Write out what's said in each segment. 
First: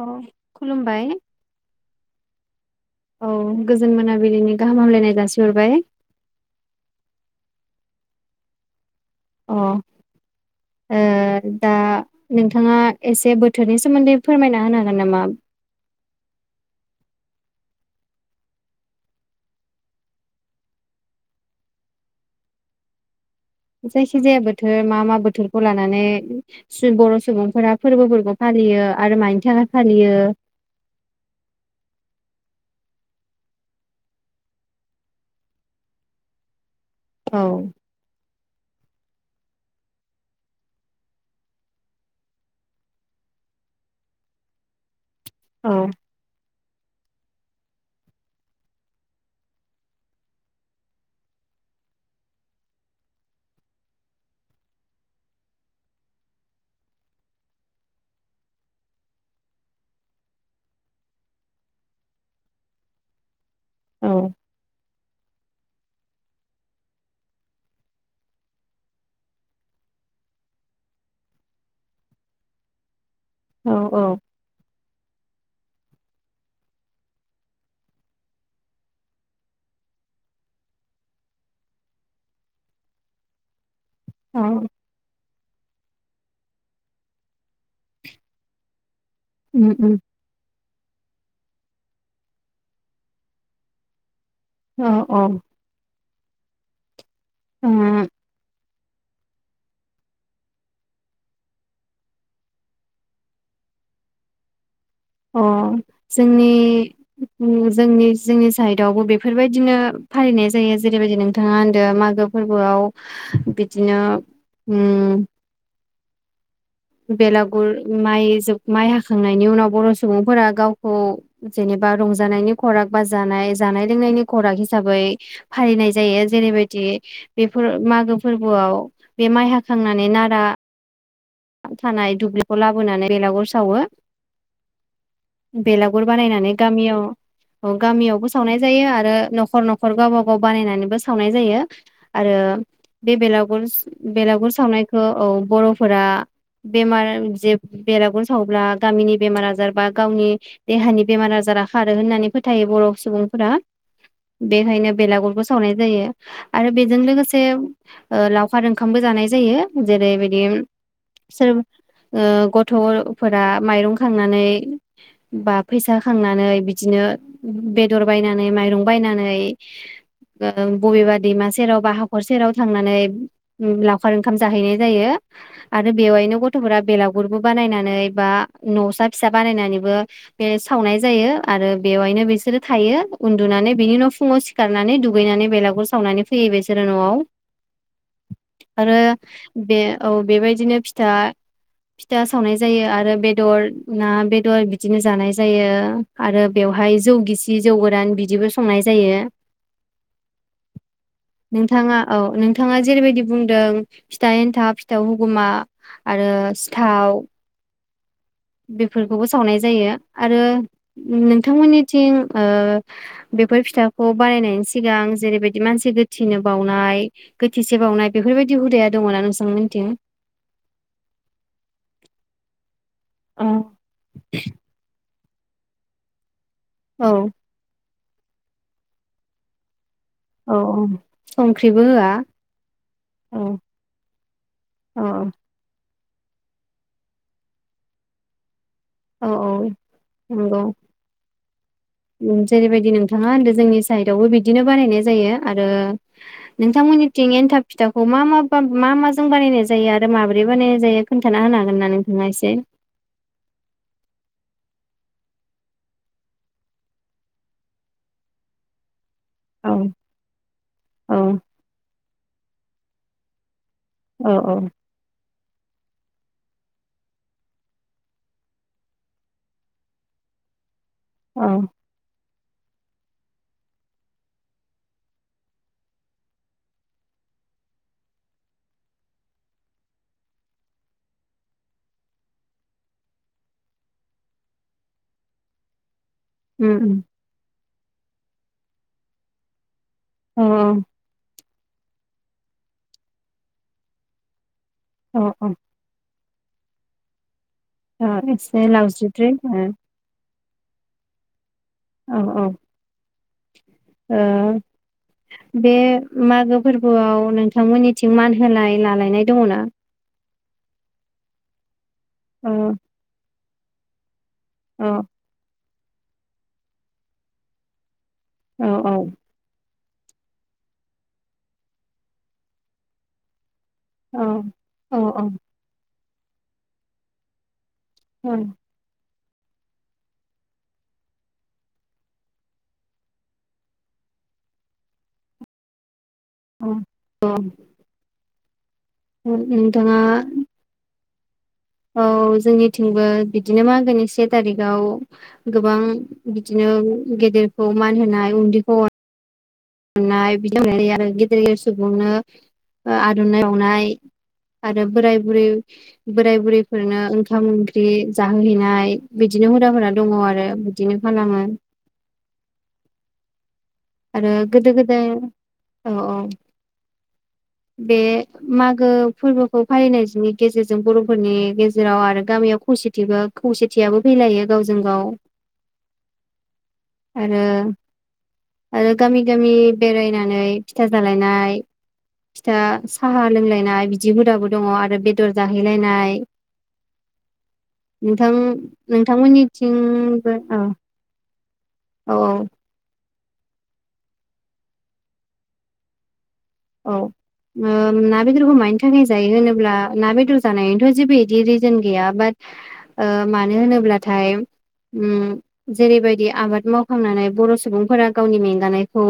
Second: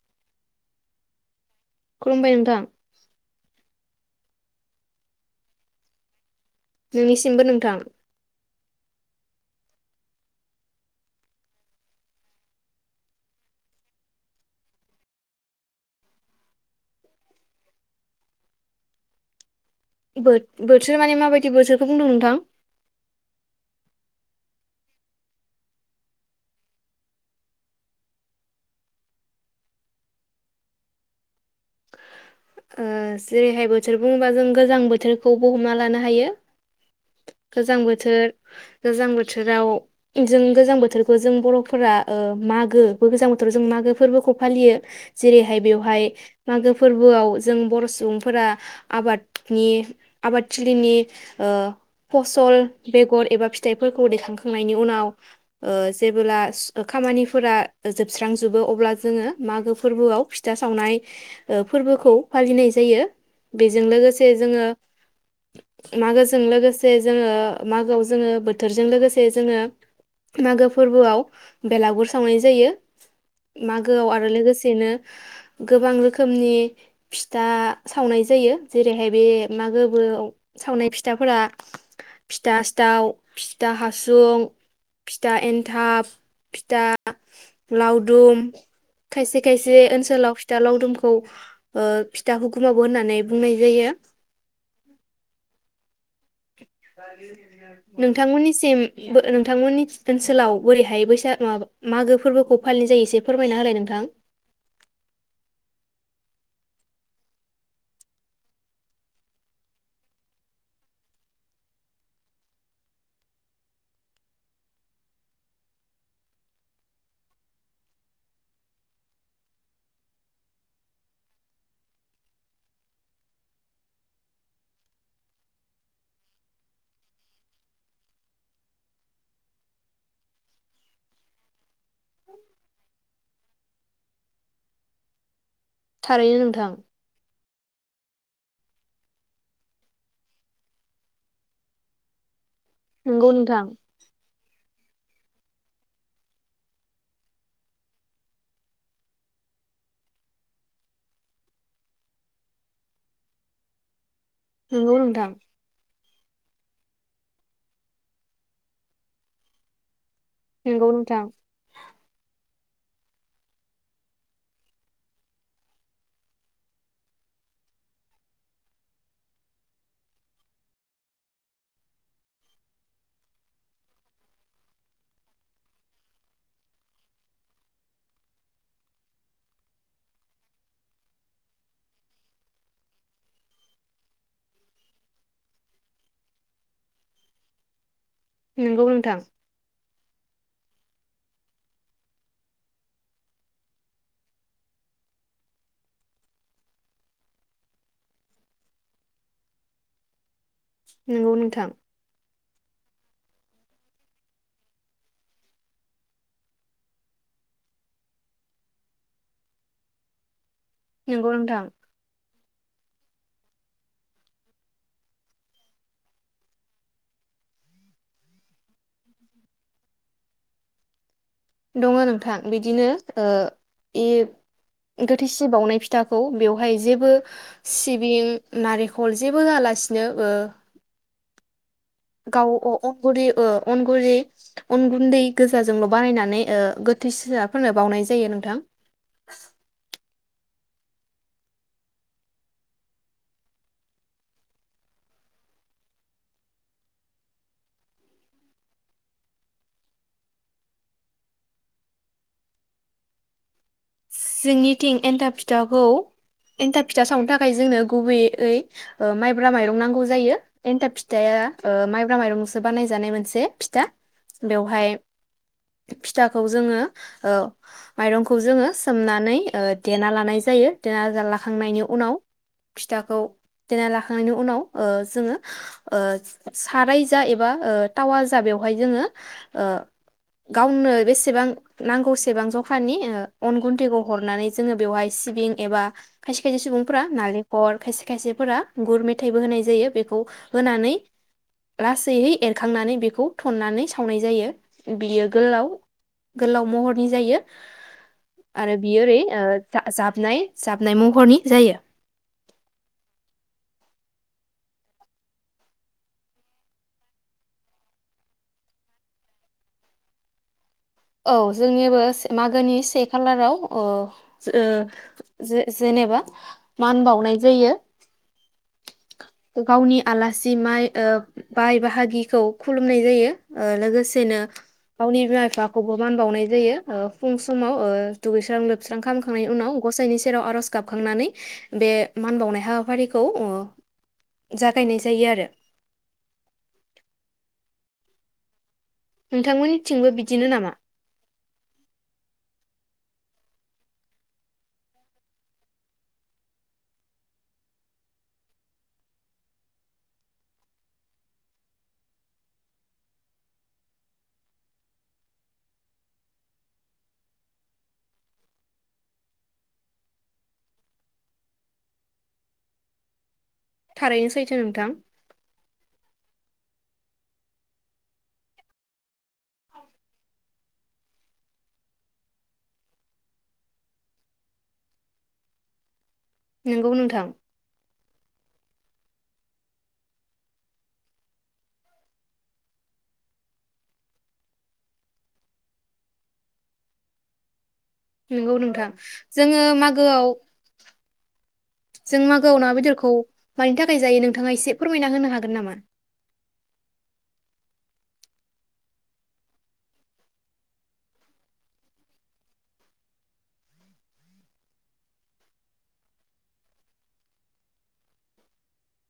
अ खुलुमबाय औ गोजोन मोनाबिलिनि गाहाम हामलायनाय जासिहरबाय। नोंनिसिमबो नोंथां। अ ओ दा नोंथाङा एसे बोथोरनि सोमोन्दै फोरमायना होनो हागोन नामा बोथ-बोथोर माने माबायदि बोथोरखौ बुंदों नोंथां? जायखि जाया बोथोर मा मा बोथोरखौ लानानै सु-बर' सुबुंफोरा फोरबोफोरखौ फालियो आरो मानि थाखाय फालियो। ओ जेरैहाय बोथोर बुङोबा जों गोजां बोथोरखौबो हमना लानो हायो। औ गोजां बोथोर गोजां बोथ बोथोराव जों गोजां बोथोरखौ जों बर'फोरा ओ मागो गोजां बोथोराव जों मागो फोरबोखौ फालियो। जेरैहाय औ बेवहाय मागो फोरबोआव जों बर' सुबुंफोरा आबादनि आबादथिलिनि ओ फसल बेगर एबा फिथाइफोरखौ दैखांखांनायनि उनाव ओ जेबोब्ला खामानिफोरा जोबस्रांजोबो अब्ला जोङो मागो फोरबोआव फिथा सावनाय ओ फोरबोखौ फालिनाय जायो। बेजों औ लोगोसे जोङो मागोजों लोगोसे जोङो मागोआव जोङो बोथोरजों लोगोसे जोङो मागो फोरबोआव बेलागुर सावनाय जायो। औ मागोआव औ आरो लोगोसेनो गोबां रोखोमनि फिथा सावनाय जायो जेरैहाय बे मागोबो सावनाय फिथाफोरा फिथा सिथाव फिथा हासुं औ फिथा ए थाब फिथा लावदुम खायसे उम खायसे उम ओनसोलाव फिथा लावदुमखौ ओ फिथा हुखुमाबो होननानै बुंनाय जायो। औ औ। ओ नोंथांमोनिसिम नोंथांमोननि ओनसोलाव बोरैहाय बैसाओ मागो फोरबोखौ फालिनाय जायो एसे फोरमायना होलाय नोंथां। अ जोंनि जोंनि जोंनि साइडआवबो बेफोरबायदिनो फालिनाय जायो जेरैबायदि नोंथाङा होनदो मागो फोरबोआव बिदिनो उ बेलागुर माइ जो माइ हाखांनायनि उनाव बर' सुबुंफोरा गावखौ जेनेबा रंजानायनि खराग बा जानाय जानाय लोंनायनि खराग हिसाबै फालिनाय जायो जेरैबायदि बेफोर मागो फोरबोआव बे माइ हाखांनानै नारा थानाय दुब्लिखौ लाबोनानै बेलागुर सावो। बेलागुर थारैनो बानायनानै नोंथां गामियाव औ गामियावबो सावनाय जायो आरो न'खर न'खर गावबा गाव बानायनानैबो सावनाय जायो आरो बे नंगौ नोंथां बेलागुर स बेलागुर सावनाय ओ औ बर'फोरा बेमार जे बेरागुर साव्ला गामिनि बेमार आजार बा गावनि देहानि बेमार आजारा खारो होननानै फोथायो बर' सुबुंफोरा। बेखायनो नंगौ नोंथां बेलागुरबो सावनाय जायो। आरो बेजों लोगोसे ओ लावखार ओंखामबो जानाय जायो जेरै [unintelligible] [unintelligible] थ फोरा माइरं खांनानै बा फैसा खांनानै बिदिनो बेदर बायनानै माइरं बायनानै ओ बबेबा दैमा सेराव बा हाखर सेराव थांनानै लावखार ओंखाम जाहैनाय जायो। आरो बेवहायनो गथ'फोरा बेलागुरबो बानायनानै बा न'सा फिसा बानायनानैबो बे सावनाय जायो आरो बेवहायनो बिसोरो थायो उन्दुनानै बिनि न' फुङाव सिखारनानै दुगैनानै बेलागुर सावनानै फैयो बेसोरो न'आव। नंगौ आरो नोंथां बे औ बेबायदि बिदिनो फिथा फिथा सावनाय जायो, आरो बेदर ना बेदर बिदिनो जानाय जायो आरो बेवहाय जौ गिसि जौ गोरान बिदिबो संनाय जायो। नंगौ नोंथां नोंथाङा औ नों- नोंथाङा जेरैबायदि बुंदों फिथा एन्था फिथा गुमा आरो सिथाव बेफोरखौबो सावनाय जायो आरो। नंगौ नोंथां नोंथांमोननिथिं, ओ बेफोर फिथाखौ बानायनायनि सिगां जेरैबायदि मानसि गोथैनो बावनाय गोथैसि बावनाय बेफोरबायदि हुदाया दङ ना नोंसांमोनथिं? दङ नोंथां बिदिनो ओ औ इब गोथ फिसि बावनाय फिथाखौ बेयाव बहाय जेबो औ सि सिबिं नारेखल जेबो होलासिन औ औ उम संख्रिबो होआ गाव अ अ गुरि ओ अनगुरि अन औ गुन्दै गोजाजोंल बानायनानै ओ गोथै सियाफोरनो बावनाय जायो नोंथां। औ औ। नंगौ। जेरैबायदि नोंथाङा होनदो जोंनि साइदावबो बिदिनो बानायनाय जायो। आरो नोंथांमोननिथिं एन्थाब फिथाखौ मा मा बा मा माजों बानायनाय जायो, आरो माबोरै बानायनाय जायो खोन्थाना होनो हागोन ना नोंथाङा एसे। जोंनिथिं एन्था फिथाखौ एन्था फिथा सावनो थाखाय जोंनो गुबै ऐ माइब्रा औ माइरं नांगौ जायो एन्थाब औ फिथाया माइब्रा माइरं। बानायजानाय मोनसे फिथ दा औ बेवहाय फिथाखौ जोङो ओ माइरंखौ जोङो सोमनानै ओ देना लानाय जायो। देना जाल्ला औ लाखांनायनि उनाव। फिथाखौ देना लाखांनायनि उनाव ओ जोङो ओ साराय जा एबा ओ टावा जा बेवहाय जोङो, ओ गावनो बेसेबां नांगौसेबां जखानि ओ अन गुन्थैखौ हरनानै जोङो बेवहाय सिबिं एबा खायसे खायसे सुबुंफोरा नालेंखर खायसे खायसेफोरा गुर मेथाइबो होनाय जायो। बेखौ औ होनानै लासैहै एरखांनानै बेखौ थन्नानै सावनाय जायो। औ बियो औ गोलाव गोलाव महरनि जायो। ओ मिथिनाय आरो बियो ओरै ओ लावज्रिथद्राय जा जाबनाय जाबनाय महरनि। जायो ओ बे मागो फोरबोआव नोंथांमोननिथिं मान होलाय लालायनाय दङ ना औ जोंनियाबो से औ मागोनि से खालाराव अ औ ओं जे जेनेबा मान बावनाय जायो। औ औ गावनि आलासि माइ बाय बाहागिखौ खुलुमनाय जायो। ओ लोगोसेनो औ गावनि बिमा बिफा मान बावनाय जायो ओ फुं समाव। ओ औ दुैस्रां लोबस्रां खालाम खांनायनि उनाव गसाइनि सेराव आर'ज गाबखांनानै बे मान बावनाय हाबाफारिखौ जागायनाय जायो आरो औ औ। नोंथांमोननिथिंबो बिदिनो नामा? औ जोंनिथिंबो बिदिनो मागोनि से थारिखाव गोबां बिदिनो गेदेरखौ मान होनाय उन्दैखौ अना अनाय बिदि आरो गेदेर गेदेर सुबुंनो आर'नाय बावनाय आरो बोराय बुरै बोराय बुरैफोरनो ओंखाम ओंख्रि जाहोहैनाय बिदिनो हुदाफोरा दङ आरो बिदिनो खालामो। आरो थारैनो सैथो गोदो नोंथां गोदाय औ औ बे मागो फोरबोखौ फालिनायनि गेजेरजों बर'फोरनि गेजेराव आरो गामियाव खौसेथिबो खौसेथियाबो फैलायो गावजों गाव। नंगौ नोंथां। आरो आरो गामि गामि बेरायनानै फिथा जालायनाय फिथा साहा लोंलायनाय बिदि हुदाबो दङ आरो बेदर जाहैलायनाय। नोंथां नोंगौ नोंथां जोङो मागोआव नोंथांमोननिथिंबो औ औ जों औ। मागोआव ना बेदरखौ मानि थाखाय जायो नोंथाङा एसे फोरमायना होनो हागोन नामा? औ ना, बेदरखौ मानि थाखाय जायो होनोब्ला ना, बेदर जानायनिथ' जेबो बिदि रिजोन गैया बाट मानो होनोब्लाथाय जेरैबायदि आबाद मावखांनानै बर' सुबुंफोरा गावनि मेंगानायखौ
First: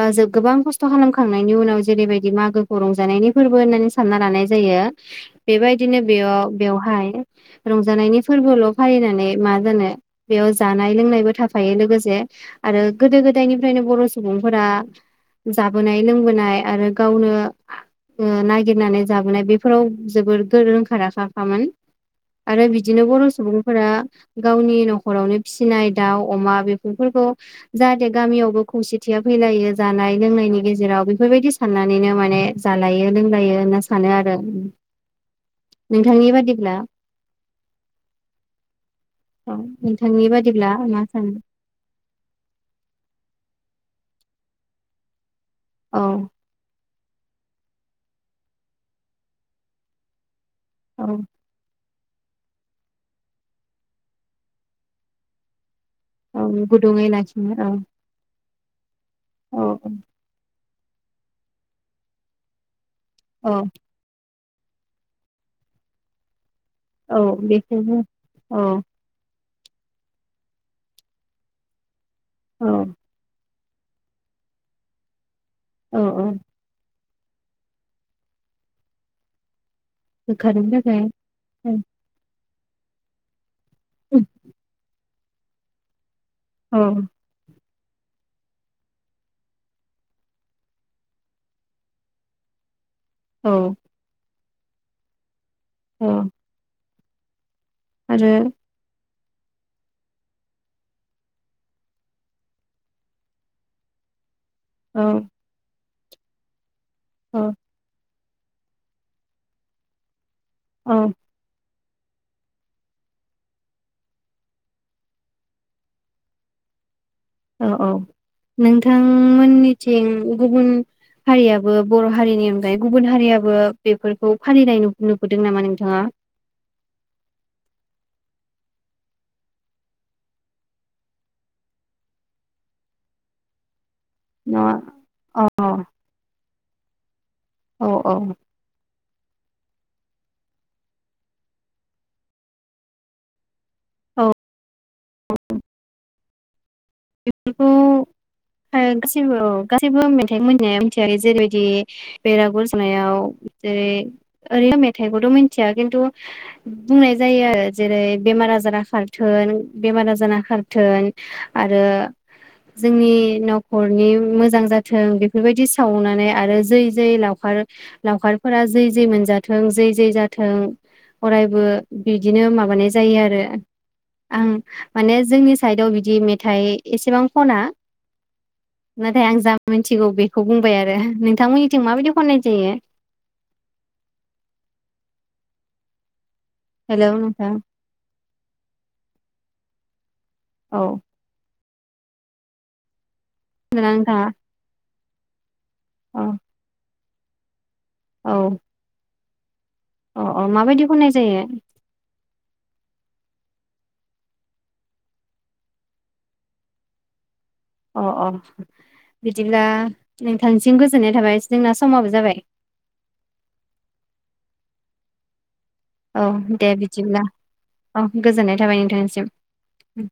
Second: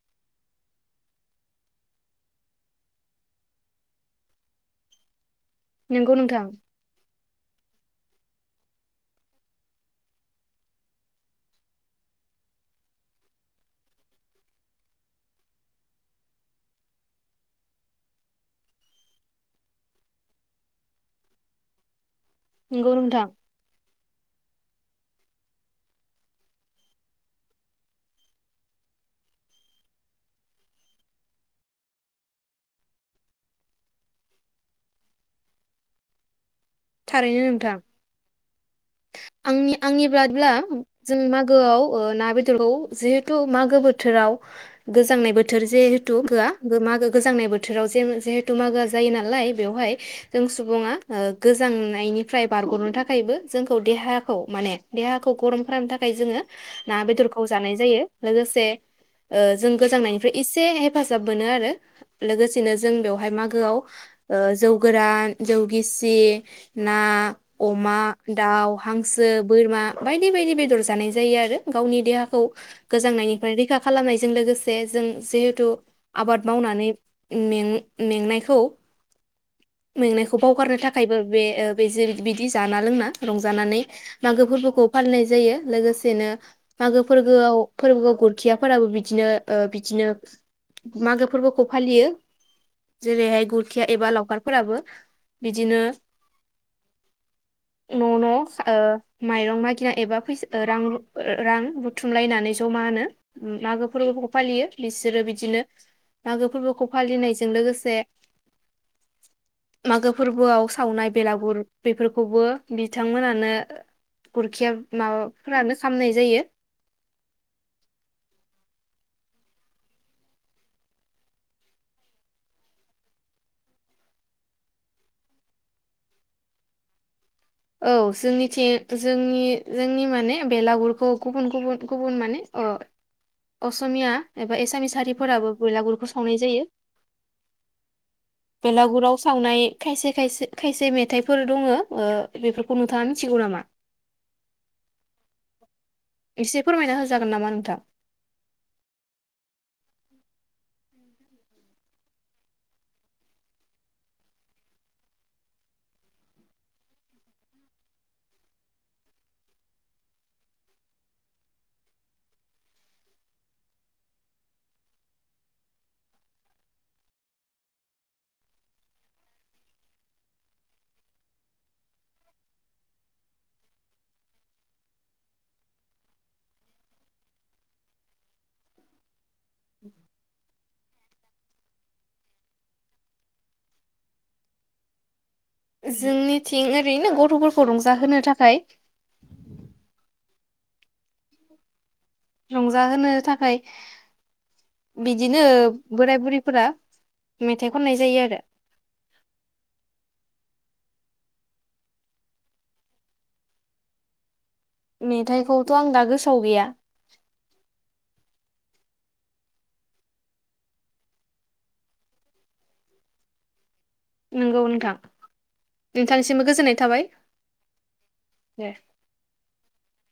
बा गोबां खस्थ' खालामखांनायनि उनाव जेरैबायदि मागोखौ रंजानायनि फोरबो होननानै सानना लानाय जायो। बेबायदिनो नोंगौ नोंथां बेयाव बेवहाय रंजानायनि फोरबोल' फालिनानै मा जानो बेयाव जानाय लोंनायबो थाफायो लोगोसे आरो गोदो गोदायनिफ्रायनो बर' सुबुंफोरा जाबोनाय लोंबोनाय आरो गावनो ओ नागिरनानै जाबोनाय बेफोराव जोबोर रोंखा राखाखामोन। आरो नोंगौ बिदिनो बर' नोंथां सुबुंफोरा गावनि न'खरावनो फिसिनाय दाउ, अमा बेफोरखौ जाहाथे गामियावबो खौसेथिया फैलायो जानाय लोंनायनि गेजेराव बेफोर बायदि साननानैनो माने जालायो लोंलायो होनना सानो आरो नोंथांनि बादिब्ला थारैनो नोंथां। औ आंनि आंनि नोंथांनि बायदिब्ला बादिब्ला मा जों सानो मागोआव ना, बेदरखौ जिहेथु मागो बोथोराव गोजांनाय बो थोर औ जेहेतु [unintelligible] गोजांनाय बोथोराव जे जिहेथु मागोआ जायो नालाय बेवहाय जों सुबुङा ओ औ गोजांनाय गोजांनायनिफ्राय बारग'नो थाखायबो जोंखौ देहाखौ माने देहाखौ गरम खालामनो थाखाय थाखाय जोङो औ ना गुदुङै बेदरखौ लाखिनो औ जानाय जायो लोगोसे [inaudible] ओ औ जों गोजांनायनिफ्राय एसे हेफाजाब मोनो आरो लोगोसेनो जों बेवहाय औ मागोआव ओ जौ गोरान जौ गिसि ना औ अमा बेखौनो औ दाउ हांसो ओ बोरमा बायदि बायदि बेदर जानाय जायो आरो गावनि देहा खौ औ गोजांनायनि फ्राय रैखा खालामनायजों लोगोसे जों जिहे थु औ औ आबाद मावनानै में मेंनायखौ मेंनायखौ बोखारनो बावगारनो थाखाय थाखायबो बे ओ बे जे बि बि जाना लोंना रंजा जानानै मागो फोरबोखौ फालिनाय जायो लोगोसेनो औ मागो फोरगोआव फोरबोखौ गुरखियाफोराबो बिदिनो ओ बिदिनो मागो फोरबोखौ फालियो। जेरैहाय गुरखिया एबा लावखार फोराबो बिदिनो औ न न आरो ओ माइरं मागिना एबा फैसा रां रां बुथुमलायनानै जमानो होम मागो फोरबो फालियो औ बिसोरो बिदिनो मागो फोरबोखौ औ फालिनायजों लोगोसे मागो फोरबोआव औ सावनाय बेलागुर बेफोरखौबो बिथांमोनानो गुरखिया माबाफोरानो खामनाय जायो। औ औ नोंथांमोननिथिं गुबुन हारियाबो बर' हारिनि अनगायै गुबुन हारियाबो बेफोरखौ फालिनाय नुबोदों नामा नोंथाङा? औ जोंनिथि जोंनि जोंनि माने बेलागुरखौ गुबुन गुबुन गुबुन माने अ असमिया न एबा एसामिस अ हारिफोराबो बयलागुरखौ सावनाय जायो। औ औ। बेलागुराव सावनाय खायसे खायसे खायसे मेथाइफोर दङो ओ बेफोरखौ नोंथाङा मिथिगौ नामा? औ [unintelligible] एसे फोरमायना होजागोन नामा बेफोरखौ नोंथां? [unintelligible] गासैबो औ गासैबो मेथाइखौ मिथिनाया मिथिया ओ जेरैबायदि बेरागुर जुनायाव ओइ ओरैनो मेथाइखौथ मिथिया खिन्थु बुंनाय जायो आरो जेरै बेमार आजारा खारथों बेमार आजारा खारथों। आरो जोंनि नखरनि मोजां जाथों बेफोरबायदि सावनानै आरो जै जै लावखार लावखारफोरा जै जै मोनजाथों जै जै जाथों अरायबो बिदिनो माबानाय जायो आरो आं माने जोंनि साइडआव बिदि मेथाय एसेबां खना [unintelligible] आं जा मिन्थिगौ बेखौ बुं बाय आरो नोंथांमोननिथिं माबायदि खननाय जायो। जोंनि थिं हेलौ ओरैनो नोंथां गथफोरखौ रंजाहोनो थाखाय औ। रंजाहोनो थाखा [unintelligible] बिदिनो बोराय औ बुरिफोरा मे थाइ खननाय जायो औ आरो अ अ माबायदि खननाय जायो? मेथाइखौथ आं दा गोसोआव गैया अ अ बिदिब्ला नोंथांनिसिम गोजोननाय थाबाय जोंना समाबो जाबाय नोंगौ नोंथां। औ नोंथांनिसिमबो दे गोजोननाय थाबाय बिदिब्ला औ गोजोननाय दे थाबाय नोंथांनिसिम उम।